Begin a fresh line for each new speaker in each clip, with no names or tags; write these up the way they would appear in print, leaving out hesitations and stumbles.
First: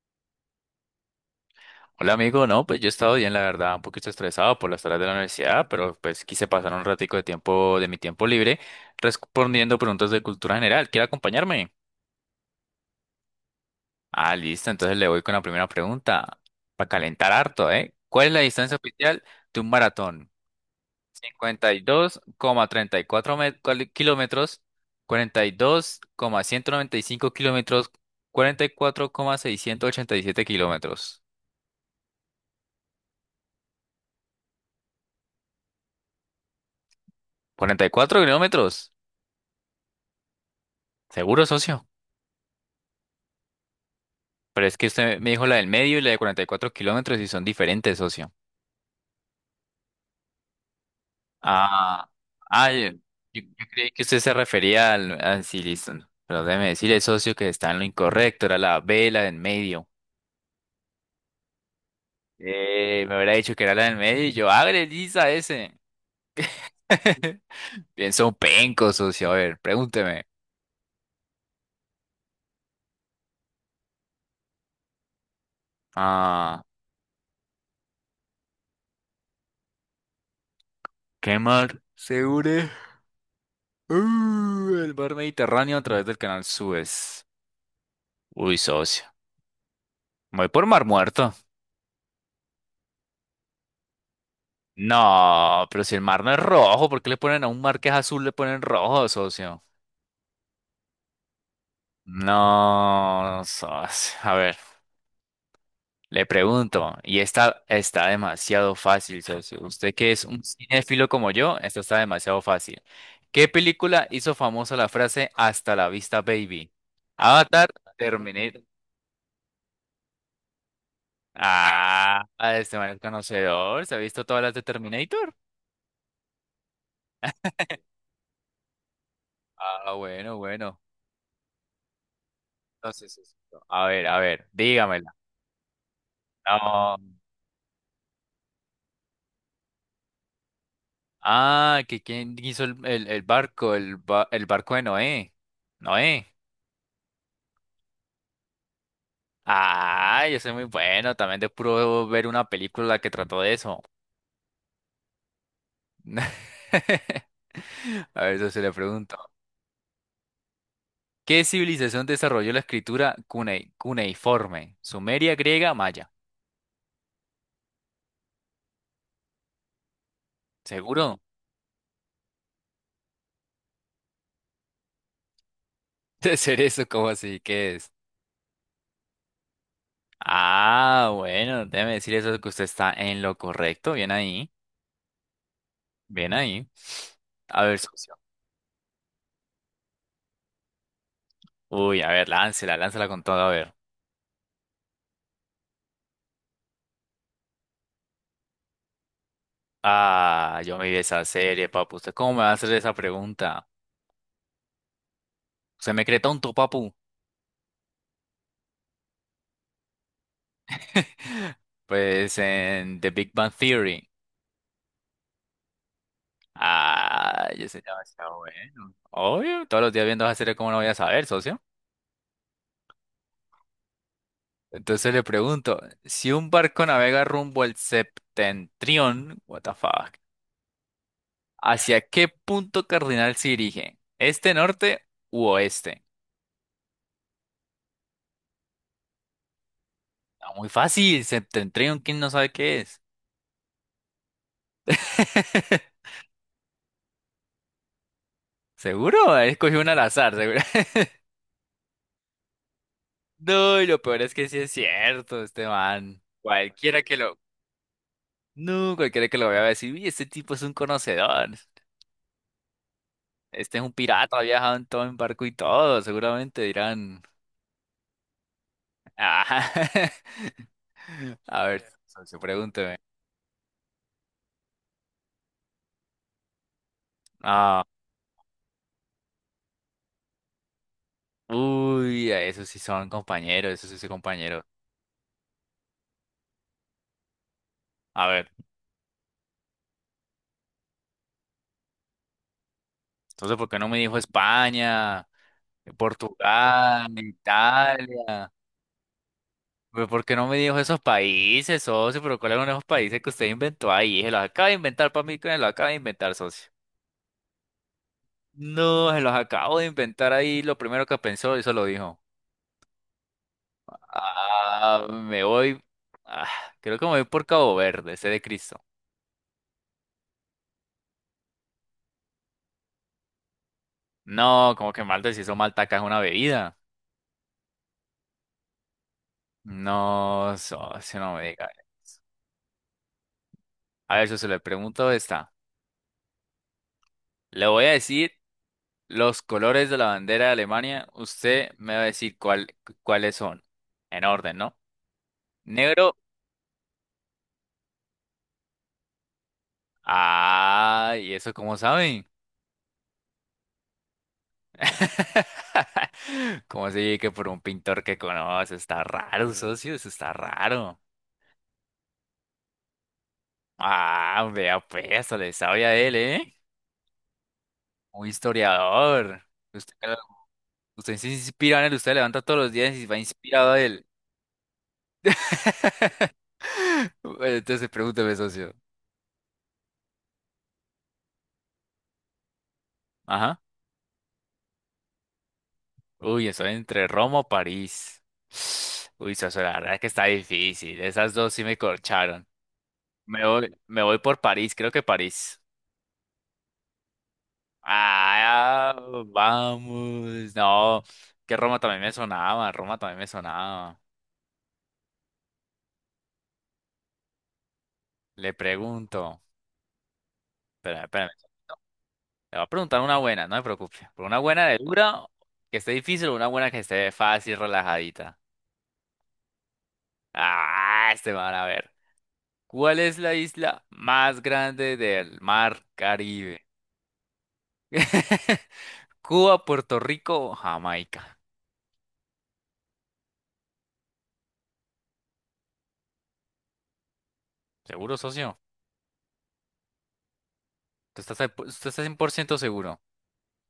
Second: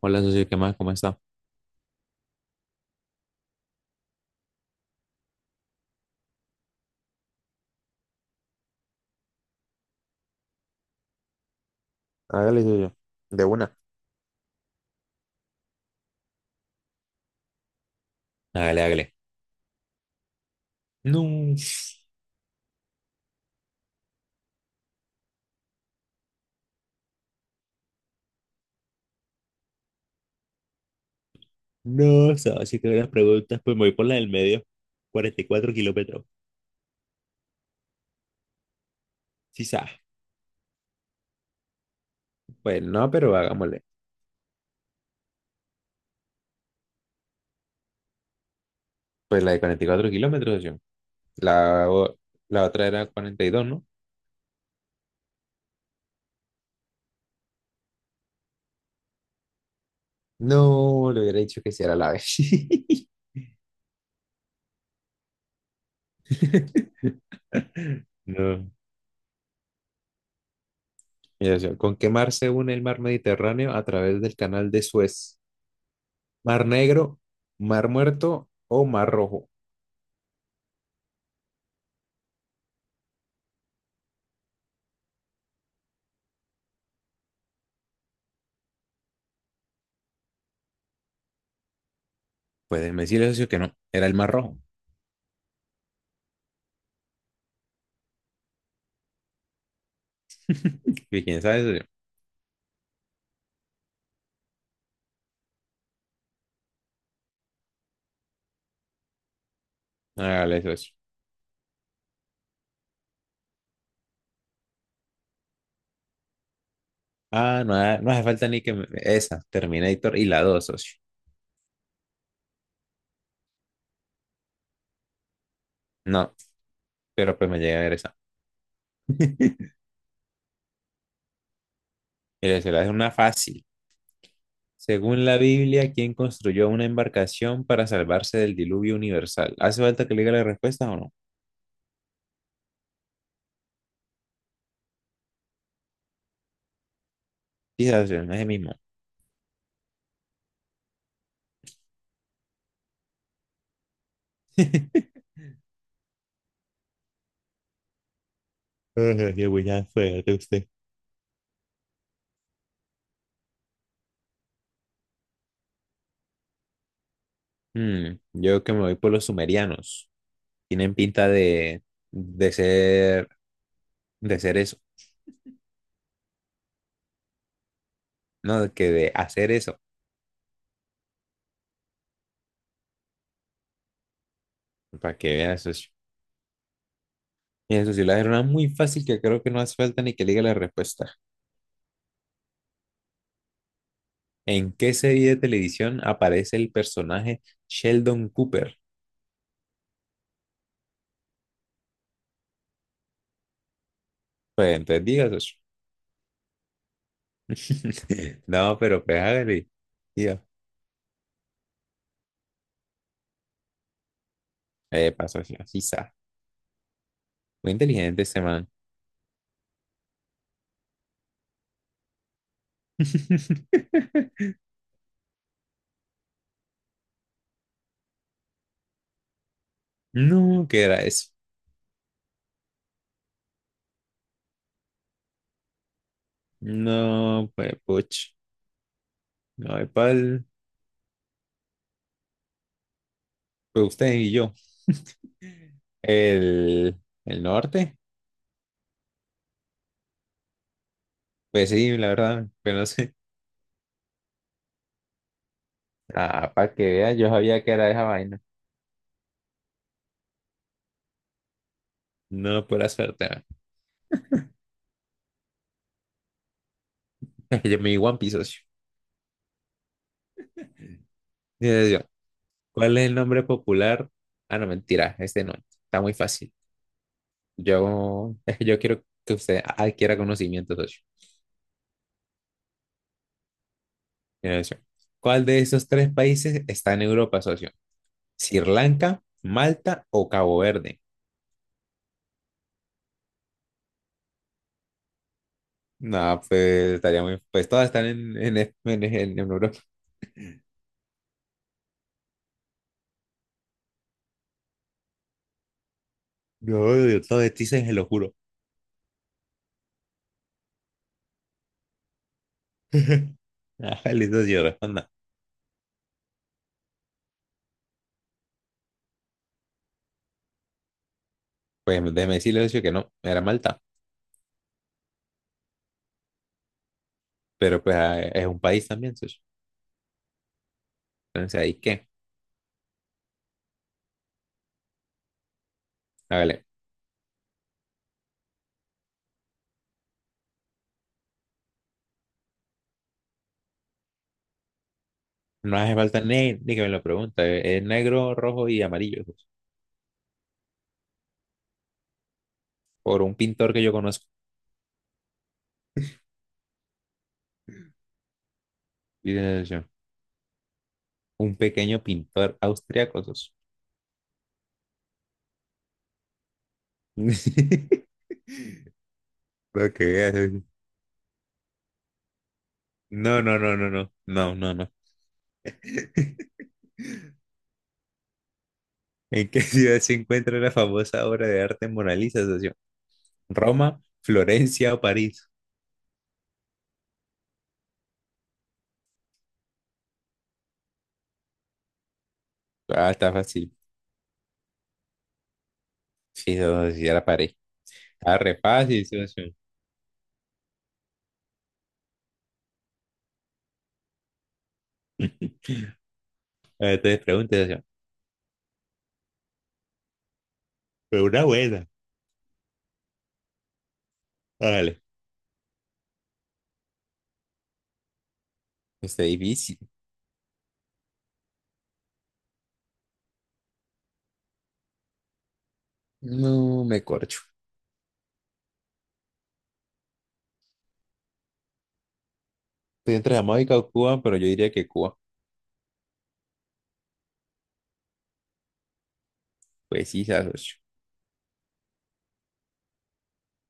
Hola, socio, ¿qué más? ¿Cómo está?
Hola amigo, no, pues yo he estado bien, la verdad, un poquito estresado por las tareas de la universidad, pero pues quise pasar un ratico de tiempo de mi tiempo libre respondiendo preguntas de cultura general. ¿Quiere acompañarme?
Hágale, de una.
Ah, listo, entonces le voy con la primera pregunta para calentar harto, ¿eh? ¿Cuál es la distancia
Hágale, hágale.
oficial de un maratón?
No,
52,34 kilómetros, cuarenta y dos coma ciento noventa y cinco kilómetros, cuarenta y cuatro coma seiscientos ochenta y siete kilómetros.
no, socio, que las preguntas. Pues me voy por la del medio. 44 kilómetros.
¿44 kilómetros?
Sí, sa.
¿Seguro, socio?
Pues no, pero hagámosle.
Pero es que usted me dijo la del medio y la de 44 kilómetros y son diferentes, socio.
Pues la de 44 kilómetros, socio. La,
Ah,
o- la
ah,
otra
yo,
era
yo-
cuarenta y
yo
dos, ¿no?
creí que usted se refería al. Ah, sí, listo. No, Pero déjeme decirle, socio, que está en lo incorrecto. Era la B, la del medio.
No, le hubiera dicho que si era la vez.
Me hubiera dicho que era la del medio y yo, ¡agre, lisa ese! Pienso un
No.
penco, socio. A ver, pregúnteme.
Mira, socio, ¿con qué mar se une el mar Mediterráneo a través del canal de Suez?
Ah,
¿Mar Negro, Mar Muerto o Mar Rojo?
¿qué mar se une? El mar Mediterráneo a través del canal Suez. Uy, socio. Me voy por Mar Muerto.
Pues me decirle, socio, que no. Era el Mar rojo.
No, pero si el mar no es rojo, ¿por qué le ponen a un mar que es azul, le ponen rojo, socio?
Y quién sabe, socio.
No, socio. A ver, le pregunto, y esta está demasiado fácil, socio. Usted que es un
Hágale, socio.
cinéfilo como yo, esta está demasiado fácil. ¿Qué película hizo famosa la frase "Hasta la vista, baby"?
Ah,
Avatar,
no, no hace falta
Terminator.
ni que esa, Terminator y la dos, socio.
Ah, este man es conocedor, se ha visto todas las de Terminator.
No, pero pues me llega a ver esa.
Ah, bueno, bueno.
Mire, se la es una
Entonces, socio,
fácil.
a ver, dígamela.
Según la Biblia, ¿quién construyó una
No.
embarcación para salvarse del diluvio universal? ¿Hace falta que le diga la respuesta o no?
Ah, que quién hizo el barco, el barco de Noé. Noé.
Quizás, socio, no es el mismo.
Ah, yo soy muy bueno, también de puro ver una película que trató de eso. A ver, eso se le pregunto.
Ay, qué buena suerte usted.
¿Qué civilización desarrolló la escritura cuneiforme? ¿Sumeria, griega, maya?
Yo que me voy por los sumerianos. Tienen
¿Seguro?
pinta de ser, eso.
De ser eso, ¿cómo así? ¿Qué es?
No, que de hacer eso.
Ah, bueno, déjeme decir eso que usted está en lo correcto. Bien ahí,
Para que veas eso.
bien ahí. A ver,
Mira, eso sí,
socio.
la era una muy fácil que creo que no hace falta ni que le diga la respuesta.
Uy, a ver, láncela, láncela con todo, a ver.
¿En qué serie de televisión aparece el personaje Sheldon Cooper?
Ah, yo me vi esa serie, papu. ¿Usted cómo me va a hacer esa pregunta?
Pues entonces digas eso.
Se me cree tonto, papu.
No, pero pues hágale. Tío,
Pues en The Big Bang Theory.
pasó así, así está.
Ah, yo
Muy
sé
inteligente
demasiado
este man.
bueno. Obvio, todos los días viendo esa serie, ¿cómo no voy a saber, socio? Entonces le pregunto, si un barco navega rumbo al septentrión, what the fuck,
No, ¿qué era eso?
¿hacia qué punto cardinal se dirige? ¿Este, norte u oeste?
No, pues, puch. No, hay pal.
Está muy fácil, septentrión, ¿quién no sabe qué es?
Pues usted y yo. El, el norte.
¿Seguro? Escogí una al azar, seguro.
Pues sí, la verdad, pero no sé.
No, y lo peor es que sí es cierto, este man.
Ah, para que
Cualquiera
vea,
que
yo
lo.
sabía que era esa vaina.
No, cualquiera que lo vea va a decir, uy, este tipo es un conocedor.
No, pura suerte.
Este es un pirata, ha viajado en todo en barco y todo. Seguramente dirán.
Yo me di One Piece, socio.
"Ah". A ver,
Dice yo,
socio,
¿cuál
pregúnteme.
es el nombre popular? Ah, no, mentira, este no. Está muy fácil.
Ah,
Yo, yo quiero que usted adquiera conocimiento, socio.
uy, esos sí son compañeros, esos sí son compañeros.
Dice yo, ¿cuál de esos tres países está en Europa, socio?
A ver,
¿Sri Lanka, Malta o Cabo Verde?
entonces, ¿por qué no me dijo España,
No, pues
Portugal,
estaría muy. Pues todas están en,
Italia?
en, en, en- en Europa.
Pero ¿por qué no me dijo esos países, socio? ¿Pero cuáles son esos países que usted inventó ahí? Se los acaba de inventar para mí, que me los acaba de inventar, socio.
No, Dios, todo de ti se lo juro.
No, se los acabo de inventar ahí. Lo primero que pensó, eso lo dijo.
Ajá, listo, socio,
Ah,
responda.
me voy. Ah, creo que me voy por Cabo Verde, ese de Cristo.
Pues déjeme decirle, socio, que no, era Malta.
No, como que Malta, si eso Malta acá es una bebida.
Pero pues es un país también, socio.
No, socio, no me
Entonces,
diga.
¿ahí qué?
A ver, socio, le pregunto esta.
Hágale.
Le voy a decir los colores de la bandera de Alemania. Usted me va a decir cuáles son. En orden, ¿no?
No hace
Negro.
falta ni que me lo pregunte. Es negro, rojo y amarillo. Sos.
Ah, ¿y eso cómo saben?
Por un pintor que yo conozco.
¿Cómo así que por un pintor que conoce? Está raro,
Dice yo,
socio, eso está raro.
un pequeño pintor austriaco. Sos.
Ah, vea pues, le sabe a él, ¿eh? Un historiador.
Lo
Usted,
que veas, oye.
usted se inspira en él, usted levanta todos los días y va
No, no,
inspirado
no,
a
no,
él.
no. No, no, no.
Bueno, entonces pregúntame, socio.
¿En qué ciudad se encuentra la famosa obra de arte Mona Lisa, socio?
Ajá.
¿Roma, Florencia o París?
Uy, estoy entre Roma o París. Uy, socio, la verdad es que está difícil. Esas dos sí me corcharon.
Ah, está fácil.
Me voy por París, creo que París.
Sí, socio, sí, era París. Está re
Ah,
fácil, socio.
vamos. No, que Roma también me sonaba, Roma también me sonaba.
Entonces pregunte, socio.
Le pregunto. Espera,
Pero
espérame.
una buena.
Le voy a preguntar una buena, no me preocupe. Por una buena de
Hágale.
dura, que esté difícil, o una buena que esté fácil, relajadita.
Está difícil.
Ah, este van a ver. ¿Cuál es la isla más grande del mar Caribe?
No me corcho.
Cuba, Puerto Rico o Jamaica.
Estoy entre Jamaica o Cuba, pero yo diría que Cuba.
¿Seguro, socio?
Pues sí, se asoció.
¿Tú estás, usted está 100% seguro?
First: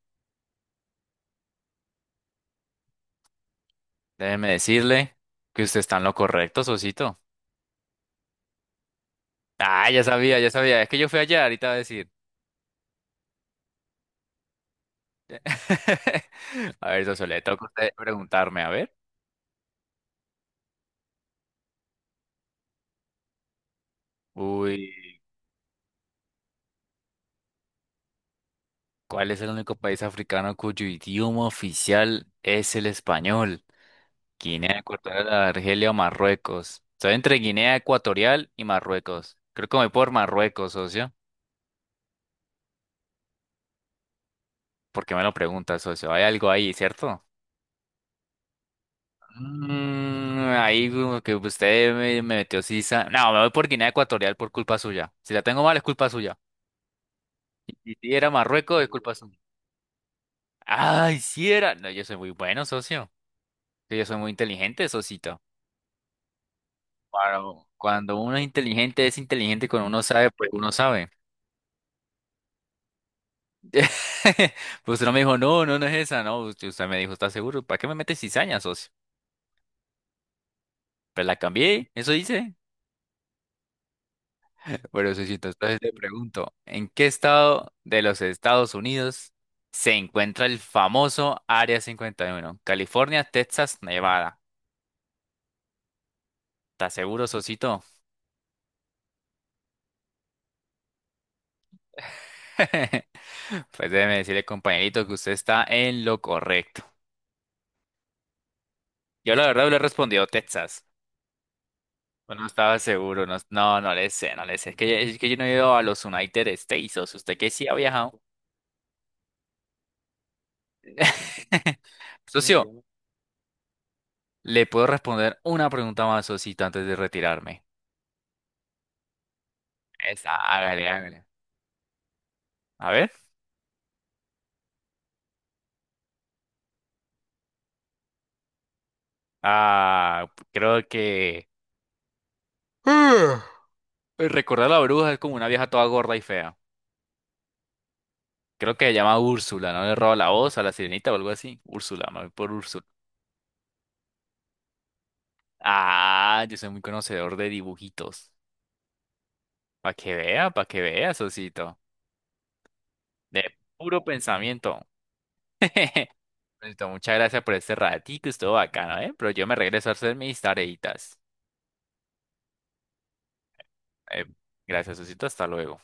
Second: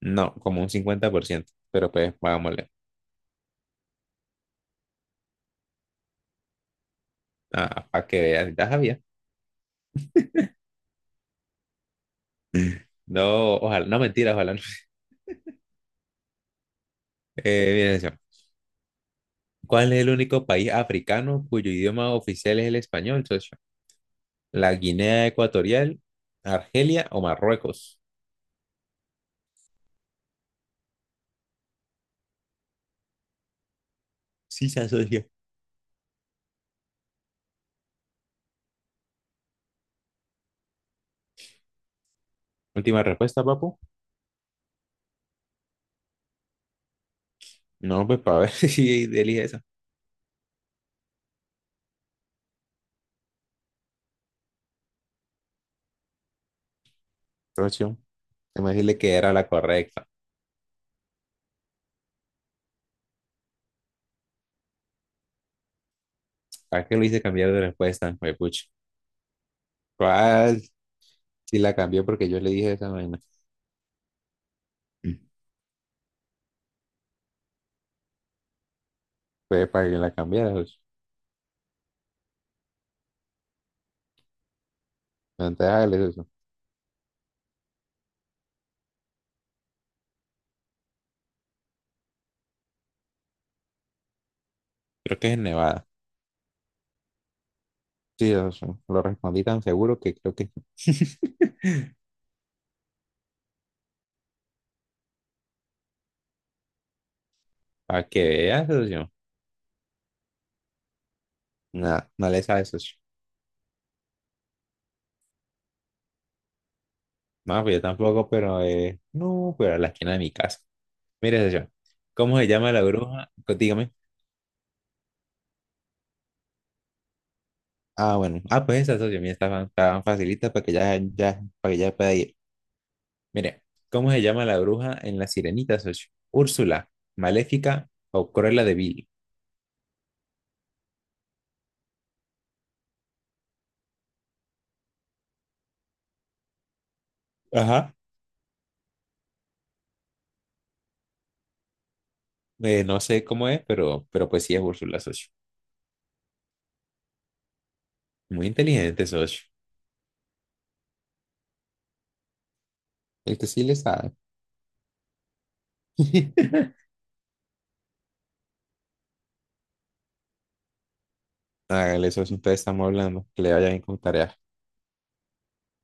No, como un 50%. Pero pues, vámonos.
Déjeme decirle que usted está en lo correcto, Sosito.
Ah, para que veas, ya sabía.
Ah, ya sabía, ya sabía. Es que yo fui allá ahorita va a decir.
No, ojalá, no mentira, ojalá. No.
A ver, Soso, le toca a usted
Mira, socio,
preguntarme, a ver.
¿cuál es el único país africano cuyo idioma oficial es el español, socio? ¿La
Uy,
Guinea Ecuatorial, Argelia o Marruecos?
¿cuál es el único país africano cuyo idioma oficial es el español?
Sí,
Guinea
se asoció.
Ecuatorial, Argelia o Marruecos. Estoy entre Guinea Ecuatorial y Marruecos. Creo que me voy por Marruecos, socio.
Última respuesta, papu.
¿Por qué me lo pregunta, socio? Hay algo ahí, ¿cierto?
No, pues para ver si elige esa.
Ahí como que usted me metió sisa. No, me voy por Guinea Ecuatorial por culpa suya. Si la tengo mal es culpa suya. Y si
Socio,
sí era
déjame
Marruecos es
decirle que
culpa
era
suya.
la correcta.
Ay, si era. No, yo soy muy bueno, socio. Sí, yo soy muy inteligente, socito.
¿Para qué lo hice cambiar de
Cuando,
respuesta?
cuando uno
Pues,
es inteligente, es inteligente. Cuando uno sabe, pues
¿cuál?
uno sabe.
Si la cambió porque yo le dije esa vaina.
Pues usted no
Mm.
me dijo, no, no, no es esa. No, usted me dijo, ¿estás seguro? ¿Para qué me metes cizaña, socio?
Fue para que la cambiara. Pues.
Pues la cambié, eso dice. Pero Sosito,
Entonces
entonces te
hágale eso.
pregunto, ¿en qué estado de los Estados Unidos se encuentra el famoso Área 51? California, Texas, Nevada.
Creo que es en Nevada.
¿Estás seguro, Sosito?
Sí, socio. Lo respondí tan seguro que creo que
Pues déjeme decirle, compañerito, que usted está en lo correcto.
para que veas, socio.
Yo la verdad le he respondido Texas,
Nada, no le
no
sabe,
estaba
socio.
seguro, no, no, no le sé, no le sé. Es que, es que yo no he ido a los United States, o sea, usted que
No,
sí ha
pues yo
viajado.
tampoco, pero no, pero a la esquina de mi casa. Mire, socio. ¿Cómo se llama
Socio,
la bruja? Pues, dígame.
le puedo responder una pregunta más, Sosito, antes de retirarme.
Ah, bueno. Ah, pues esa, socio. Mira, está tan
Esa,
facilita para que
hágale,
ya,
hágale.
ya, para que ya pueda ir.
A ver.
Mire, ¿cómo se llama la bruja en la sirenita, socio? ¿Úrsula, Maléfica o Cruella de Vil?
Ah, creo que. Ah, recordar a la bruja es como una vieja toda gorda y fea.
Ajá.
Creo que se llama Úrsula, ¿no? Le roba la voz a la sirenita o algo así. Úrsula, me voy por Úrsula.
No sé cómo es, pero, pues sí es Úrsula, socio.
Ah, yo soy muy conocedor de dibujitos.
Muy inteligente, socio.
Para que vea, socito.
El
De
que sí le
puro
sabe.
pensamiento. Listo, muchas gracias por este ratito, estuvo bacano, ¿eh? Pero yo me regreso a hacer mis tareitas.
Hágale, socio, entonces estamos hablando. Que le vayan a
Eh,
encontrar
gracias, socito, hasta luego.